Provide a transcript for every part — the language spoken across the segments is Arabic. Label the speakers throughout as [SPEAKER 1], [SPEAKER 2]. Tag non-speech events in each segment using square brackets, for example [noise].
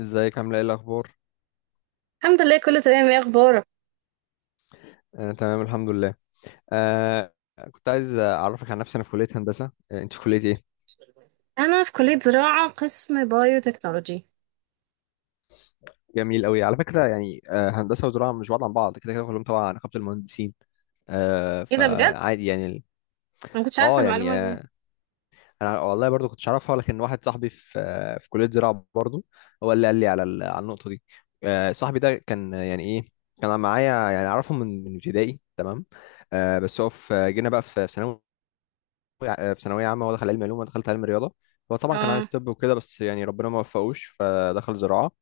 [SPEAKER 1] ازيك، عامله ايه، الاخبار؟
[SPEAKER 2] الحمد لله، كله تمام. ايه اخبارك؟
[SPEAKER 1] آه، تمام الحمد لله. آه. كنت عايز اعرفك عن نفسي. انا في كليه هندسه. انت في كليه ايه؟
[SPEAKER 2] انا في كليه زراعه، قسم بايو تكنولوجي.
[SPEAKER 1] جميل قوي. على فكره يعني هندسه وزراعه مش بعاد عن بعض كده كده، كلهم تبع نقابه المهندسين.
[SPEAKER 2] ايه ده؟ بجد انا
[SPEAKER 1] فعادي يعني.
[SPEAKER 2] ما كنتش عارفه
[SPEAKER 1] اه يعني
[SPEAKER 2] المعلومه دي.
[SPEAKER 1] انا والله برضو كنتش اعرفها، لكن واحد صاحبي في في كليه زراعه برضو، هو اللي قال لي على النقطه دي. صاحبي ده كان، يعني ايه، كان معايا، يعني اعرفه من ابتدائي. تمام. بس هو في جينا بقى، في ثانوي. في ثانويه عامه، هو دخل علم علوم وانا دخلت علم رياضه. هو طبعا كان
[SPEAKER 2] اه،
[SPEAKER 1] عايز طب وكده، بس يعني ربنا ما وفقوش فدخل زراعه.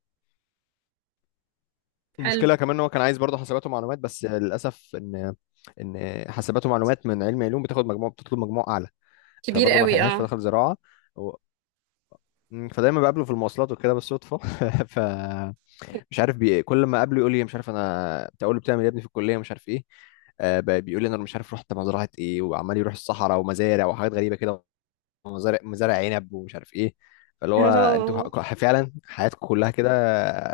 [SPEAKER 2] حلو.
[SPEAKER 1] ومشكله كمان، ان هو كان عايز برضه حاسبات ومعلومات، بس للاسف ان حاسبات ومعلومات من علم علوم بتاخد مجموع، بتطلب مجموع اعلى،
[SPEAKER 2] كبير
[SPEAKER 1] فبرضه ما
[SPEAKER 2] قوي،
[SPEAKER 1] لحقهاش
[SPEAKER 2] اه.
[SPEAKER 1] فدخل زراعه. و... فدايما بقابله في المواصلات وكده بالصدفه. [laughs] فمش عارف، كل ما اقابله يقول لي مش عارف. انا بتقول له بتعمل إيه يا ابني في الكليه، مش عارف ايه. بيقول لي انا مش عارف رحت مزرعه ايه، وعمال يروح الصحراء ومزارع وحاجات غريبه كده. مزارع عنب ومش عارف ايه. فاللي هو انتوا،
[SPEAKER 2] أوه.
[SPEAKER 1] فعلا حياتكم كلها كده،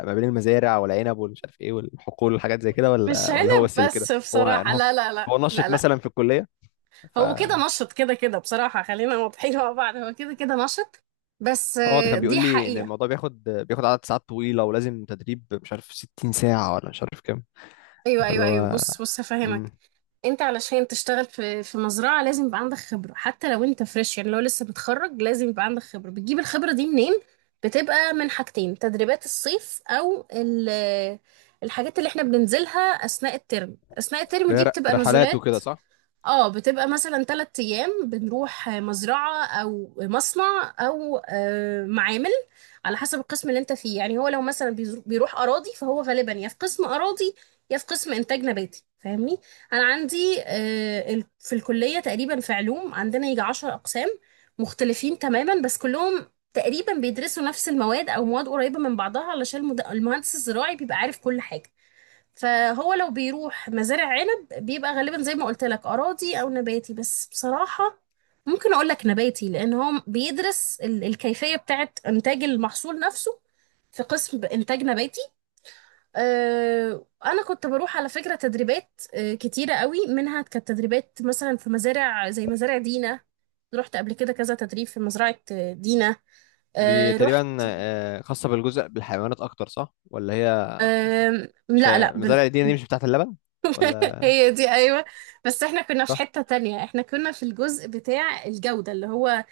[SPEAKER 1] ما بين المزارع والعنب والمش عارف ايه والحقول والحاجات زي كده؟
[SPEAKER 2] مش
[SPEAKER 1] ولا هو
[SPEAKER 2] عنب
[SPEAKER 1] بس اللي كده؟
[SPEAKER 2] بس
[SPEAKER 1] هو انا
[SPEAKER 2] بصراحه،
[SPEAKER 1] هو
[SPEAKER 2] لا لا لا
[SPEAKER 1] هو
[SPEAKER 2] لا
[SPEAKER 1] نشط
[SPEAKER 2] لا.
[SPEAKER 1] مثلا في الكليه. ف
[SPEAKER 2] هو كده نشط كده كده، بصراحه خلينا واضحين مع بعض، هو كده كده نشط. بس
[SPEAKER 1] هو ده كان بيقول
[SPEAKER 2] دي
[SPEAKER 1] لي ان
[SPEAKER 2] حقيقه.
[SPEAKER 1] الموضوع بياخد عدد ساعات طويله، ولازم تدريب مش عارف 60 ساعه ولا مش عارف كام.
[SPEAKER 2] ايوه
[SPEAKER 1] فاللي
[SPEAKER 2] ايوه ايوه،
[SPEAKER 1] هو
[SPEAKER 2] بص بص هفهمك.
[SPEAKER 1] امم
[SPEAKER 2] انت علشان تشتغل في في مزرعة لازم يبقى عندك خبرة، حتى لو انت فريش، يعني لو لسه متخرج لازم يبقى عندك خبرة. بتجيب الخبرة دي منين؟ بتبقى من حاجتين: تدريبات الصيف، او الحاجات اللي احنا بننزلها اثناء الترم. اثناء الترم
[SPEAKER 1] اللي هي
[SPEAKER 2] دي بتبقى
[SPEAKER 1] رحلات
[SPEAKER 2] نزولات.
[SPEAKER 1] وكده صح؟
[SPEAKER 2] اه، بتبقى مثلا 3 ايام بنروح مزرعة او مصنع او معامل، على حسب القسم اللي انت فيه. يعني هو لو مثلا بيروح اراضي، فهو غالبا يا في قسم اراضي، يا في قسم انتاج نباتي، فاهمني؟ انا عندي في الكلية تقريبا، في علوم، عندنا يجي 10 اقسام مختلفين تماما، بس كلهم تقريبا بيدرسوا نفس المواد او مواد قريبة من بعضها، علشان المهندس الزراعي بيبقى عارف كل حاجة. فهو لو بيروح مزارع عنب بيبقى غالبا، زي ما قلت لك، أراضي أو نباتي. بس بصراحة ممكن أقول لك نباتي، لأن هو بيدرس الكيفية بتاعة إنتاج المحصول نفسه، في قسم إنتاج نباتي. أنا كنت بروح على فكرة تدريبات كتيرة قوي، منها كانت تدريبات مثلا في مزارع زي مزارع دينا. رحت قبل كده كذا تدريب في مزرعة دينا.
[SPEAKER 1] دي
[SPEAKER 2] رحت.
[SPEAKER 1] تقريبا خاصه بالجزء بالحيوانات اكتر، صح ولا هي؟
[SPEAKER 2] لا
[SPEAKER 1] عشان
[SPEAKER 2] لا.
[SPEAKER 1] مزارع الدين دي مش بتاعت اللبن ولا؟
[SPEAKER 2] هي دي، ايوه، بس احنا كنا في
[SPEAKER 1] صح.
[SPEAKER 2] حتة تانية. احنا كنا في الجزء بتاع الجودة، اللي هو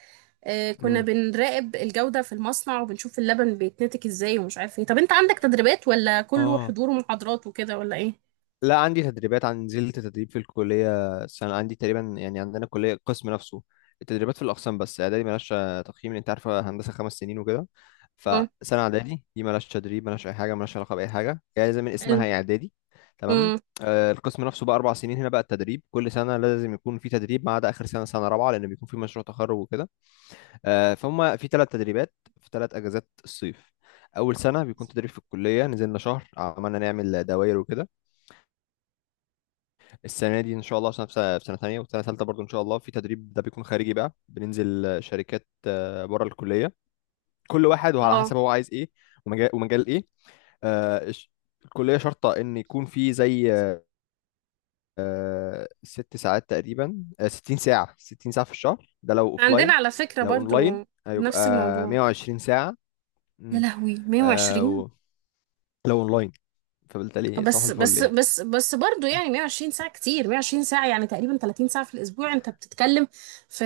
[SPEAKER 2] اه كنا
[SPEAKER 1] امم
[SPEAKER 2] بنراقب الجودة في المصنع وبنشوف اللبن بيتنتج ازاي ومش عارف ايه. طب انت عندك تدريبات ولا كله
[SPEAKER 1] اه،
[SPEAKER 2] حضور ومحاضرات وكده ولا ايه؟
[SPEAKER 1] لا عندي تدريبات. عن، نزلت تدريب في الكلية سنة عندي تقريبا يعني. عندنا كلية، القسم نفسه التدريبات في الأقسام، بس إعدادي ملهاش تقييم. أنت عارف هندسة 5 سنين وكده،
[SPEAKER 2] امم
[SPEAKER 1] فسنة إعدادي دي ملهاش تدريب، ملهاش أي حاجة، ملهاش علاقة بأي حاجة يعني. زي من اسمها،
[SPEAKER 2] حلو.
[SPEAKER 1] هي إعدادي. تمام.
[SPEAKER 2] امم
[SPEAKER 1] القسم نفسه بقى 4 سنين، هنا بقى التدريب كل سنة لازم يكون في تدريب، ما عدا آخر سنة، سنة رابعة، لأن بيكون في مشروع تخرج وكده. فهم في 3 تدريبات، في 3 أجازات الصيف. أول سنة بيكون تدريب في الكلية، نزلنا شهر عملنا نعمل دواير وكده. السنه دي ان شاء الله، عشان في سنة تانية، والسنه الثالثه برضو ان شاء الله في تدريب. ده بيكون خارجي بقى، بننزل شركات بره الكليه، كل واحد وعلى حسب
[SPEAKER 2] اه
[SPEAKER 1] هو عايز ايه، ومجال، ايه. آه، الش- الكليه شرطه ان يكون في زي 6 ساعات تقريبا، 60 ساعه، 60 ساعه في الشهر، ده لو
[SPEAKER 2] عندنا
[SPEAKER 1] اوفلاين.
[SPEAKER 2] على فكرة
[SPEAKER 1] لو اونلاين
[SPEAKER 2] برضو
[SPEAKER 1] هيبقى
[SPEAKER 2] نفس الموضوع.
[SPEAKER 1] 120 ساعه.
[SPEAKER 2] يا
[SPEAKER 1] مم.
[SPEAKER 2] لهوي،
[SPEAKER 1] آه،
[SPEAKER 2] 120!
[SPEAKER 1] و- لو اونلاين، فبالتالي صباح
[SPEAKER 2] بس
[SPEAKER 1] الفل
[SPEAKER 2] بس
[SPEAKER 1] يعني.
[SPEAKER 2] بس بس برضه، يعني 120 ساعة كتير. 120 ساعة يعني تقريبا 30 ساعة في الأسبوع، أنت بتتكلم في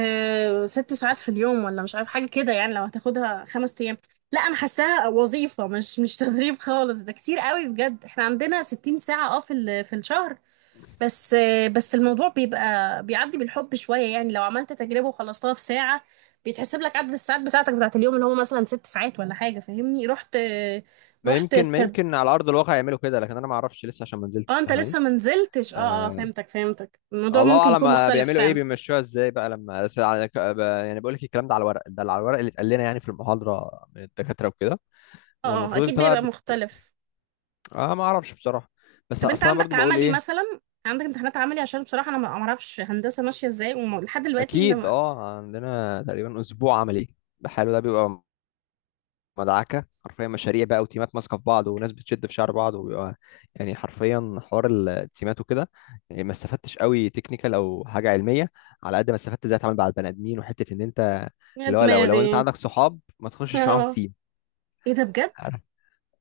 [SPEAKER 2] 6 ساعات في اليوم ولا مش عارف، حاجة كده يعني لو هتاخدها 5 أيام. لا، أنا حاساها وظيفة، مش تدريب خالص. ده كتير قوي بجد. احنا عندنا 60 ساعة، اه، في في الشهر. بس بس الموضوع بيبقى بيعدي بالحب شوية. يعني لو عملت تجربة وخلصتها في ساعة بيتحسب لك عدد الساعات بتاعتك بتاعت اليوم، اللي هو مثلا 6 ساعات ولا حاجة، فاهمني؟ رحت رحت.
[SPEAKER 1] ما يمكن على ارض الواقع يعملوا كده، لكن انا ما اعرفش لسه عشان ما نزلتش.
[SPEAKER 2] اه، انت
[SPEAKER 1] فاهماني؟
[SPEAKER 2] لسه منزلتش. اه اه،
[SPEAKER 1] آه،
[SPEAKER 2] فهمتك فهمتك. الموضوع
[SPEAKER 1] الله
[SPEAKER 2] ممكن
[SPEAKER 1] اعلم
[SPEAKER 2] يكون مختلف
[SPEAKER 1] بيعملوا ايه،
[SPEAKER 2] فعلا.
[SPEAKER 1] بيمشوها ازاي بقى. لما بس، يعني بقول لك الكلام ده على الورق. ده على الورق اللي اتقال لنا يعني في المحاضره من الدكاتره وكده،
[SPEAKER 2] اه اه،
[SPEAKER 1] والمفروض
[SPEAKER 2] اكيد
[SPEAKER 1] انت بقى
[SPEAKER 2] بيبقى مختلف.
[SPEAKER 1] اه، ما اعرفش بصراحه. بس
[SPEAKER 2] طب انت
[SPEAKER 1] اصل انا
[SPEAKER 2] عندك
[SPEAKER 1] برضو بقول
[SPEAKER 2] عملي
[SPEAKER 1] ايه؟
[SPEAKER 2] مثلا؟ عندك امتحانات عملي؟ عشان بصراحة انا ما ما اعرفش هندسة ماشية ازاي، ولحد دلوقتي انت
[SPEAKER 1] اكيد.
[SPEAKER 2] ما...
[SPEAKER 1] اه عندنا تقريبا اسبوع عملي بحاله، ده بيبقى مدعكه حرفيا، مشاريع بقى وتيمات ماسكه في بعض، وناس بتشد في شعر بعض، وبيبقى يعني حرفيا حوار التيمات وكده. يعني ما استفدتش قوي تكنيكال او حاجه علميه، على قد ما استفدت ازاي اتعامل مع البني ادمين. وحته ان انت
[SPEAKER 2] يا
[SPEAKER 1] اللي هو، لو انت
[SPEAKER 2] دماغي! [laughs]
[SPEAKER 1] عندك صحاب ما تخشش معاهم
[SPEAKER 2] اه،
[SPEAKER 1] تيم،
[SPEAKER 2] ايه ده؟ بجد
[SPEAKER 1] عارف،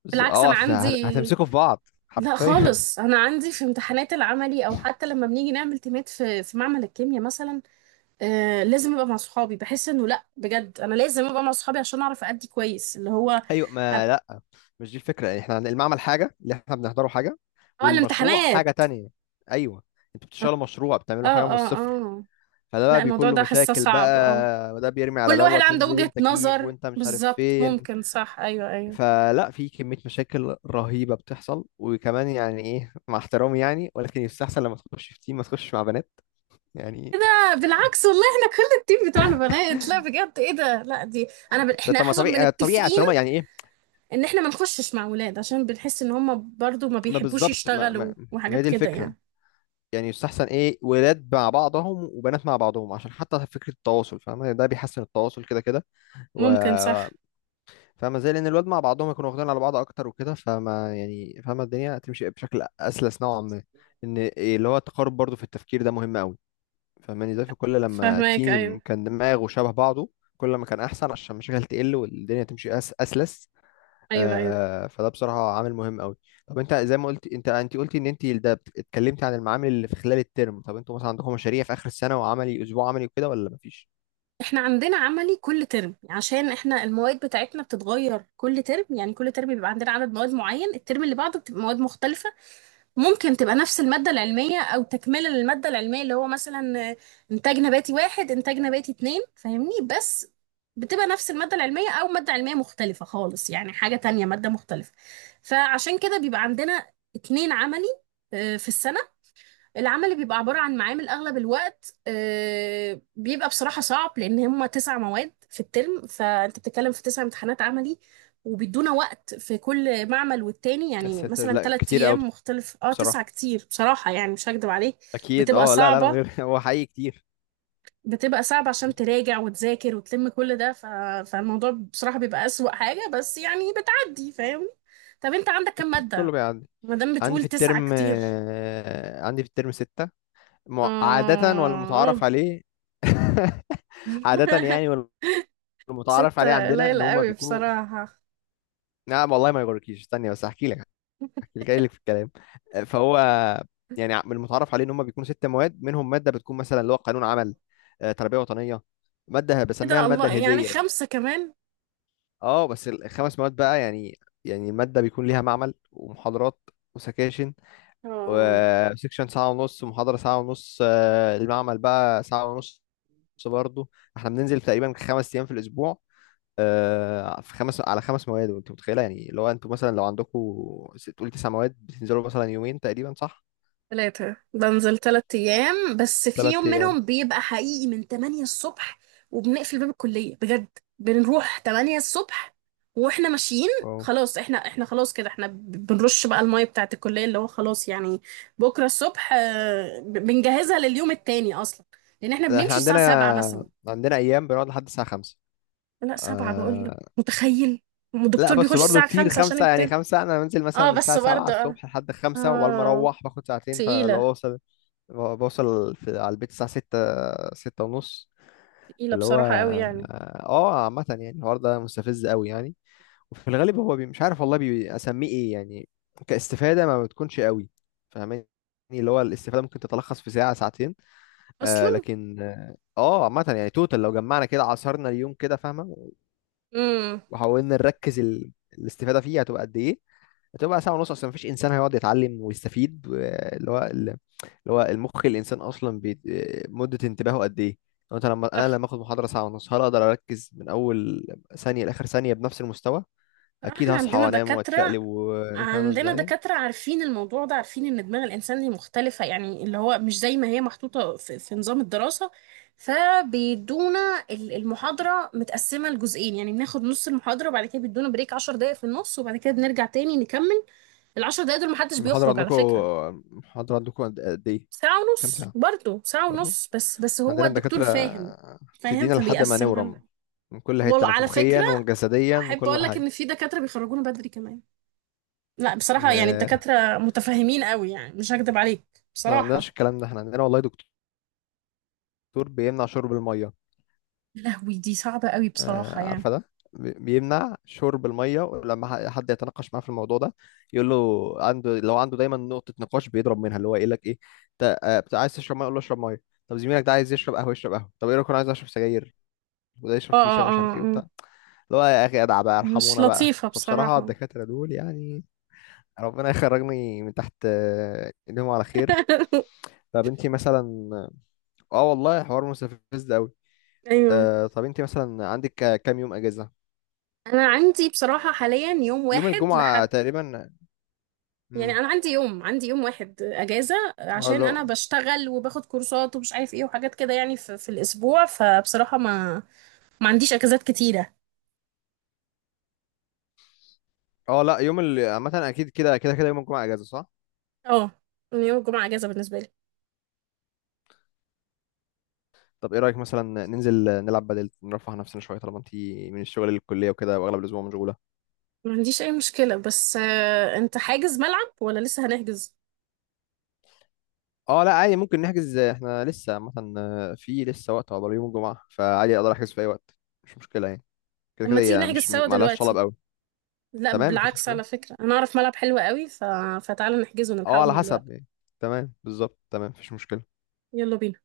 [SPEAKER 2] بالعكس انا
[SPEAKER 1] عشان
[SPEAKER 2] عندي.
[SPEAKER 1] هتمسكوا في بعض
[SPEAKER 2] لا
[SPEAKER 1] حرفيا. [laughs]
[SPEAKER 2] خالص، انا عندي في امتحانات العملي، او حتى لما بنيجي نعمل تيمات في في معمل الكيمياء مثلا، لازم ابقى مع صحابي، بحس انه لا بجد انا لازم ابقى مع صحابي عشان اعرف ادي كويس، اللي هو
[SPEAKER 1] ايوه،
[SPEAKER 2] اه
[SPEAKER 1] ما لا، مش دي الفكره يعني. احنا، المعمل حاجه، اللي احنا بنحضره حاجه، والمشروع
[SPEAKER 2] الامتحانات.
[SPEAKER 1] حاجه تانية. ايوه. انتوا بتشتغلوا مشروع،
[SPEAKER 2] اه
[SPEAKER 1] بتعملوا حاجه من
[SPEAKER 2] اه
[SPEAKER 1] الصفر،
[SPEAKER 2] اه،
[SPEAKER 1] فده بقى
[SPEAKER 2] لا، الموضوع
[SPEAKER 1] بيكون له
[SPEAKER 2] ده حاسه
[SPEAKER 1] مشاكل
[SPEAKER 2] صعب، اه.
[SPEAKER 1] بقى، وده بيرمي على
[SPEAKER 2] كل واحد
[SPEAKER 1] دوت
[SPEAKER 2] عنده
[SPEAKER 1] وانزل
[SPEAKER 2] وجهة
[SPEAKER 1] انت جيب،
[SPEAKER 2] نظر،
[SPEAKER 1] وانت مش عارف
[SPEAKER 2] بالظبط،
[SPEAKER 1] فين.
[SPEAKER 2] ممكن. صح، ايوه ايوه.
[SPEAKER 1] فلا، في كمية مشاكل رهيبة بتحصل. وكمان يعني ايه، مع احترامي يعني، ولكن يستحسن لما تخش في تيم ما تخش مع بنات
[SPEAKER 2] ايه
[SPEAKER 1] يعني.
[SPEAKER 2] ده؟ بالعكس والله، احنا كل التيم بتوع البنات، لا بجد ايه ده، لا دي، احنا
[SPEAKER 1] طب ما
[SPEAKER 2] احنا
[SPEAKER 1] طبيعي طبيعي
[SPEAKER 2] متفقين
[SPEAKER 1] عشان هما يعني ايه.
[SPEAKER 2] ان احنا ما نخشش مع ولاد، عشان بنحس ان هم برضو ما
[SPEAKER 1] ما
[SPEAKER 2] بيحبوش
[SPEAKER 1] بالظبط.
[SPEAKER 2] يشتغلوا
[SPEAKER 1] ما، ما هي
[SPEAKER 2] وحاجات
[SPEAKER 1] دي
[SPEAKER 2] كده
[SPEAKER 1] الفكرة
[SPEAKER 2] يعني.
[SPEAKER 1] يعني. يستحسن ايه، ولاد مع بعضهم وبنات مع بعضهم، عشان حتى فكرة التواصل، فاهم؟ ده بيحسن التواصل كده كده. و...
[SPEAKER 2] ممكن صح.
[SPEAKER 1] فما زي لان الواد مع بعضهم يكونوا واخدين على بعض اكتر وكده، فما يعني، فاهمه الدنيا تمشي بشكل اسلس نوعا ما. ان اللي هو التقارب برضو في التفكير ده مهم قوي. فاهماني؟ زي في كل لما
[SPEAKER 2] فهماك، ايوه
[SPEAKER 1] تيم كان دماغه شبه بعضه، كل ما كان احسن، عشان المشاكل تقل والدنيا تمشي اسلس.
[SPEAKER 2] ايوه ايوه.
[SPEAKER 1] فده بصراحه عامل مهم قوي. طب انت زي ما قلت، انت قلتي ان انت ده، اتكلمتي عن المعامل اللي في خلال الترم. طب انتوا مثلا عندكم مشاريع في اخر السنه، وعملي، اسبوع عملي وكده ولا مفيش؟
[SPEAKER 2] احنا عندنا عملي كل ترم، عشان احنا المواد بتاعتنا بتتغير كل ترم. يعني كل ترم بيبقى عندنا عدد مواد معين، الترم اللي بعده بتبقى مواد مختلفة. ممكن تبقى نفس المادة العلمية او تكملة للمادة العلمية، اللي هو مثلا انتاج نباتي 1، انتاج نباتي 2، فاهمني؟ بس بتبقى نفس المادة العلمية او مادة علمية مختلفة خالص، يعني حاجة تانية، مادة مختلفة. فعشان كده بيبقى عندنا 2 عملي في السنة. العمل اللي بيبقى عبارة عن معامل أغلب الوقت، بيبقى بصراحة صعب، لأن هما 9 مواد في الترم، فأنت بتتكلم في 9 امتحانات عملي. وبيدونا وقت في كل معمل والتاني
[SPEAKER 1] يا
[SPEAKER 2] يعني
[SPEAKER 1] ساتر،
[SPEAKER 2] مثلا
[SPEAKER 1] لا
[SPEAKER 2] تلات
[SPEAKER 1] كتير قوي
[SPEAKER 2] أيام مختلف. اه،
[SPEAKER 1] بصراحه.
[SPEAKER 2] 9 كتير بصراحة يعني، مش هكدب عليك.
[SPEAKER 1] اكيد.
[SPEAKER 2] بتبقى
[SPEAKER 1] اه لا لا لا، من
[SPEAKER 2] صعبة
[SPEAKER 1] غير [laughs] هو حقيقي كتير.
[SPEAKER 2] بتبقى صعبة عشان تراجع وتذاكر وتلم كل ده. فالموضوع بصراحة بيبقى أسوأ حاجة، بس يعني بتعدي، فاهم؟ طب أنت عندك كم
[SPEAKER 1] اكيد كله
[SPEAKER 2] مادة؟
[SPEAKER 1] بيعدي.
[SPEAKER 2] مادام بتقول 9 كتير.
[SPEAKER 1] عندي في الترم ستة،
[SPEAKER 2] آه،
[SPEAKER 1] عادة،
[SPEAKER 2] آه.
[SPEAKER 1] والمتعارف عليه. [laughs] عادة
[SPEAKER 2] [laughs]
[SPEAKER 1] يعني، والمتعارف عليه
[SPEAKER 2] 6
[SPEAKER 1] عندنا ان
[SPEAKER 2] قليل
[SPEAKER 1] هما
[SPEAKER 2] قوي
[SPEAKER 1] بيكونوا.
[SPEAKER 2] بصراحة.
[SPEAKER 1] نعم والله، ما يغركيش، استني بس احكي لك. احكي لك، جاي لك في الكلام. فهو يعني من المتعارف عليه ان هما بيكونوا 6 مواد، منهم مادة بتكون مثلا اللي هو قانون عمل، تربية وطنية، مادة بسميها
[SPEAKER 2] كده
[SPEAKER 1] المادة
[SPEAKER 2] الله
[SPEAKER 1] الهندية
[SPEAKER 2] يعني
[SPEAKER 1] يعني.
[SPEAKER 2] 5 كمان.
[SPEAKER 1] اه بس الخمس مواد بقى يعني، يعني المادة بيكون ليها معمل ومحاضرات وسكاشن.
[SPEAKER 2] اه،
[SPEAKER 1] وسكشن ساعة ونص، محاضرة ساعة ونص، المعمل بقى ساعة ونص برضه. احنا بننزل تقريبا 5 أيام في الأسبوع، في خمس، على خمس مواد. وانت متخيلة يعني لو انتوا مثلا، لو عندكم تقول 9 مواد، بتنزلوا مثلا يومين تقريبا صح؟
[SPEAKER 2] 3؟ بنزل 3 أيام، بس في
[SPEAKER 1] ثلاث
[SPEAKER 2] يوم
[SPEAKER 1] أيام
[SPEAKER 2] منهم بيبقى حقيقي من 8 الصبح، وبنقفل باب الكلية بجد. بنروح 8 الصبح واحنا ماشيين
[SPEAKER 1] اه،
[SPEAKER 2] خلاص، احنا خلاص كده، احنا بنرش بقى المية بتاعت الكلية، اللي هو خلاص يعني بكرة الصبح بنجهزها لليوم التاني أصلا، لأن احنا
[SPEAKER 1] احنا
[SPEAKER 2] بنمشي الساعة
[SPEAKER 1] عندنا،
[SPEAKER 2] سبعة مثلا.
[SPEAKER 1] أيام بنقعد لحد الساعة خمسة.
[SPEAKER 2] لا 7 بقول لك،
[SPEAKER 1] آه
[SPEAKER 2] متخيل؟
[SPEAKER 1] لا،
[SPEAKER 2] الدكتور
[SPEAKER 1] بس
[SPEAKER 2] بيخش
[SPEAKER 1] برضه
[SPEAKER 2] الساعة
[SPEAKER 1] كتير
[SPEAKER 2] خمسة عشان
[SPEAKER 1] خمسة يعني.
[SPEAKER 2] يبتدي.
[SPEAKER 1] خمسة، أنا بنزل مثلا
[SPEAKER 2] اه
[SPEAKER 1] من
[SPEAKER 2] بس
[SPEAKER 1] الساعة سبعة
[SPEAKER 2] برضه، اه
[SPEAKER 1] الصبح لحد خمسة، وعلى ما
[SPEAKER 2] اه،
[SPEAKER 1] أروح باخد ساعتين، فلو
[SPEAKER 2] تقيلة.
[SPEAKER 1] أوصل، بوصل في على البيت الساعة ستة، ستة ونص.
[SPEAKER 2] تقيلة
[SPEAKER 1] اللي هو
[SPEAKER 2] بصراحة قوي يعني،
[SPEAKER 1] اه. عامة يعني الحوار ده مستفز قوي يعني. وفي الغالب هو مش عارف والله، اسميه ايه يعني، كاستفادة ما بتكونش قوي. فاهماني؟ اللي هو الاستفادة ممكن تتلخص في ساعة، ساعتين. آه
[SPEAKER 2] اصلا.
[SPEAKER 1] لكن اه آه، عامة يعني، توتال لو جمعنا كده، عصرنا اليوم كده فاهمة،
[SPEAKER 2] امم
[SPEAKER 1] وحاولنا نركز، الاستفادة فيه هتبقى قد إيه؟ هتبقى ساعة ونص. أصلا مفيش إنسان هيقعد يتعلم ويستفيد. و- اللي هو ال- اللي هو المخ الإنسان أصلا، مدة انتباهه قد إيه؟ لو أنت لما أنا
[SPEAKER 2] صح.
[SPEAKER 1] لما آخد محاضرة ساعة ونص، هل أقدر أركز من أول ثانية لآخر ثانية بنفس المستوى؟
[SPEAKER 2] بصراحة
[SPEAKER 1] أكيد
[SPEAKER 2] احنا
[SPEAKER 1] هصحى
[SPEAKER 2] عندنا
[SPEAKER 1] وأنام
[SPEAKER 2] دكاترة،
[SPEAKER 1] وأتشقلب فاهم
[SPEAKER 2] عندنا
[SPEAKER 1] إزاي.
[SPEAKER 2] دكاترة عارفين الموضوع ده، عارفين ان دماغ الانسان دي مختلفة، يعني اللي هو مش زي ما هي محطوطة في, في نظام الدراسة. فبيدونا المحاضرة متقسمة لجزئين. يعني بناخد نص المحاضرة وبعد كده بيدونا بريك 10 دقايق في النص، وبعد كده بنرجع تاني نكمل. العشر دقايق دول محدش
[SPEAKER 1] المحاضرة
[SPEAKER 2] بيخرج على
[SPEAKER 1] عندكم
[SPEAKER 2] فكرة.
[SPEAKER 1] المحاضرة عندكم قد إيه،
[SPEAKER 2] ساعة
[SPEAKER 1] كام
[SPEAKER 2] ونص
[SPEAKER 1] ساعة؟
[SPEAKER 2] برضه. ساعة
[SPEAKER 1] برضه
[SPEAKER 2] ونص بس بس هو
[SPEAKER 1] عندنا
[SPEAKER 2] الدكتور
[SPEAKER 1] الدكاترة
[SPEAKER 2] فاهم فاهم،
[SPEAKER 1] بتدينا لحد ما
[SPEAKER 2] فبيقسمها
[SPEAKER 1] نورم،
[SPEAKER 2] لنا.
[SPEAKER 1] من كل حتة
[SPEAKER 2] وعلى
[SPEAKER 1] نفوخيا
[SPEAKER 2] فكرة،
[SPEAKER 1] وجسديا
[SPEAKER 2] أحب
[SPEAKER 1] وكل
[SPEAKER 2] أقول لك
[SPEAKER 1] حاجة.
[SPEAKER 2] إن في دكاترة بيخرجونا بدري كمان. لا بصراحة يعني
[SPEAKER 1] [laughs]
[SPEAKER 2] الدكاترة متفاهمين قوي، يعني مش هكدب عليك
[SPEAKER 1] احنا ما عندناش
[SPEAKER 2] بصراحة.
[SPEAKER 1] الكلام ده. احنا عندنا والله دكتور بيمنع شرب المية.
[SPEAKER 2] يا لهوي، دي صعبة قوي بصراحة يعني.
[SPEAKER 1] عارفة، ده بيمنع شرب المية، ولما حد يتناقش معاه في الموضوع ده يقول له عنده، لو عنده دايما نقطة نقاش بيضرب منها، اللي هو يقول لك ايه، انت عايز تشرب مية يقول له اشرب مية. طب زميلك ده عايز يشرب قهوة يشرب قهوة. طب ايه رأيك، انا عايز اشرب سجاير، وده
[SPEAKER 2] اه
[SPEAKER 1] يشرب شيشة
[SPEAKER 2] اه
[SPEAKER 1] ومش عارف ايه
[SPEAKER 2] اه،
[SPEAKER 1] وبتاع.
[SPEAKER 2] آه.
[SPEAKER 1] اللي هو يا اخي ادعى بقى،
[SPEAKER 2] مش
[SPEAKER 1] ارحمونا بقى.
[SPEAKER 2] لطيفة
[SPEAKER 1] فبصراحة
[SPEAKER 2] بصراحة.
[SPEAKER 1] الدكاترة دول يعني، ربنا يخرجني من تحت ايديهم على خير.
[SPEAKER 2] [laughs]
[SPEAKER 1] طب انتي مثلا، اه والله حوار مستفز ده.
[SPEAKER 2] أيوه.
[SPEAKER 1] طب انت مثلا عندك كام يوم اجازه؟
[SPEAKER 2] أنا عندي بصراحة حاليا يوم
[SPEAKER 1] يوم
[SPEAKER 2] واحد
[SPEAKER 1] الجمعه
[SPEAKER 2] لحد،
[SPEAKER 1] تقريبا.
[SPEAKER 2] يعني
[SPEAKER 1] امم.
[SPEAKER 2] انا عندي يوم واحد اجازه،
[SPEAKER 1] اه
[SPEAKER 2] عشان
[SPEAKER 1] لا،
[SPEAKER 2] انا بشتغل وباخد كورسات ومش عارف ايه وحاجات كده يعني في, في الاسبوع. فبصراحه ما ما عنديش اجازات كتيره.
[SPEAKER 1] اه لا، يوم عامه اكيد كده كده كده يوم الجمعه اجازه صح.
[SPEAKER 2] اه، يعني يوم الجمعه اجازه بالنسبه لي.
[SPEAKER 1] طب ايه رايك مثلا ننزل نلعب، بدل نرفه عن نفسنا شويه، طالما انت من الشغل للكليه وكده، واغلب الاسبوع مشغوله.
[SPEAKER 2] ما عنديش اي مشكله، بس انت حاجز ملعب ولا لسه هنحجز؟
[SPEAKER 1] اه، لا عادي ممكن نحجز، احنا لسه عامه في لسه وقت عقبال يوم الجمعه، فعادي اقدر احجز في اي وقت، مش مشكله يعني. كده كده
[SPEAKER 2] اما تيجي
[SPEAKER 1] هي
[SPEAKER 2] نحجز
[SPEAKER 1] مش
[SPEAKER 2] سوا
[SPEAKER 1] معلهاش طلب
[SPEAKER 2] دلوقتي.
[SPEAKER 1] قوي.
[SPEAKER 2] لا
[SPEAKER 1] تمام مفيش
[SPEAKER 2] بالعكس،
[SPEAKER 1] مشكله.
[SPEAKER 2] على فكره انا اعرف ملعب حلو قوي، فتعالى نحجزه
[SPEAKER 1] اه
[SPEAKER 2] ونلحقه
[SPEAKER 1] على
[SPEAKER 2] من
[SPEAKER 1] حسب
[SPEAKER 2] دلوقتي.
[SPEAKER 1] يعني. تمام، بالظبط، تمام مفيش مشكله.
[SPEAKER 2] يلا بينا.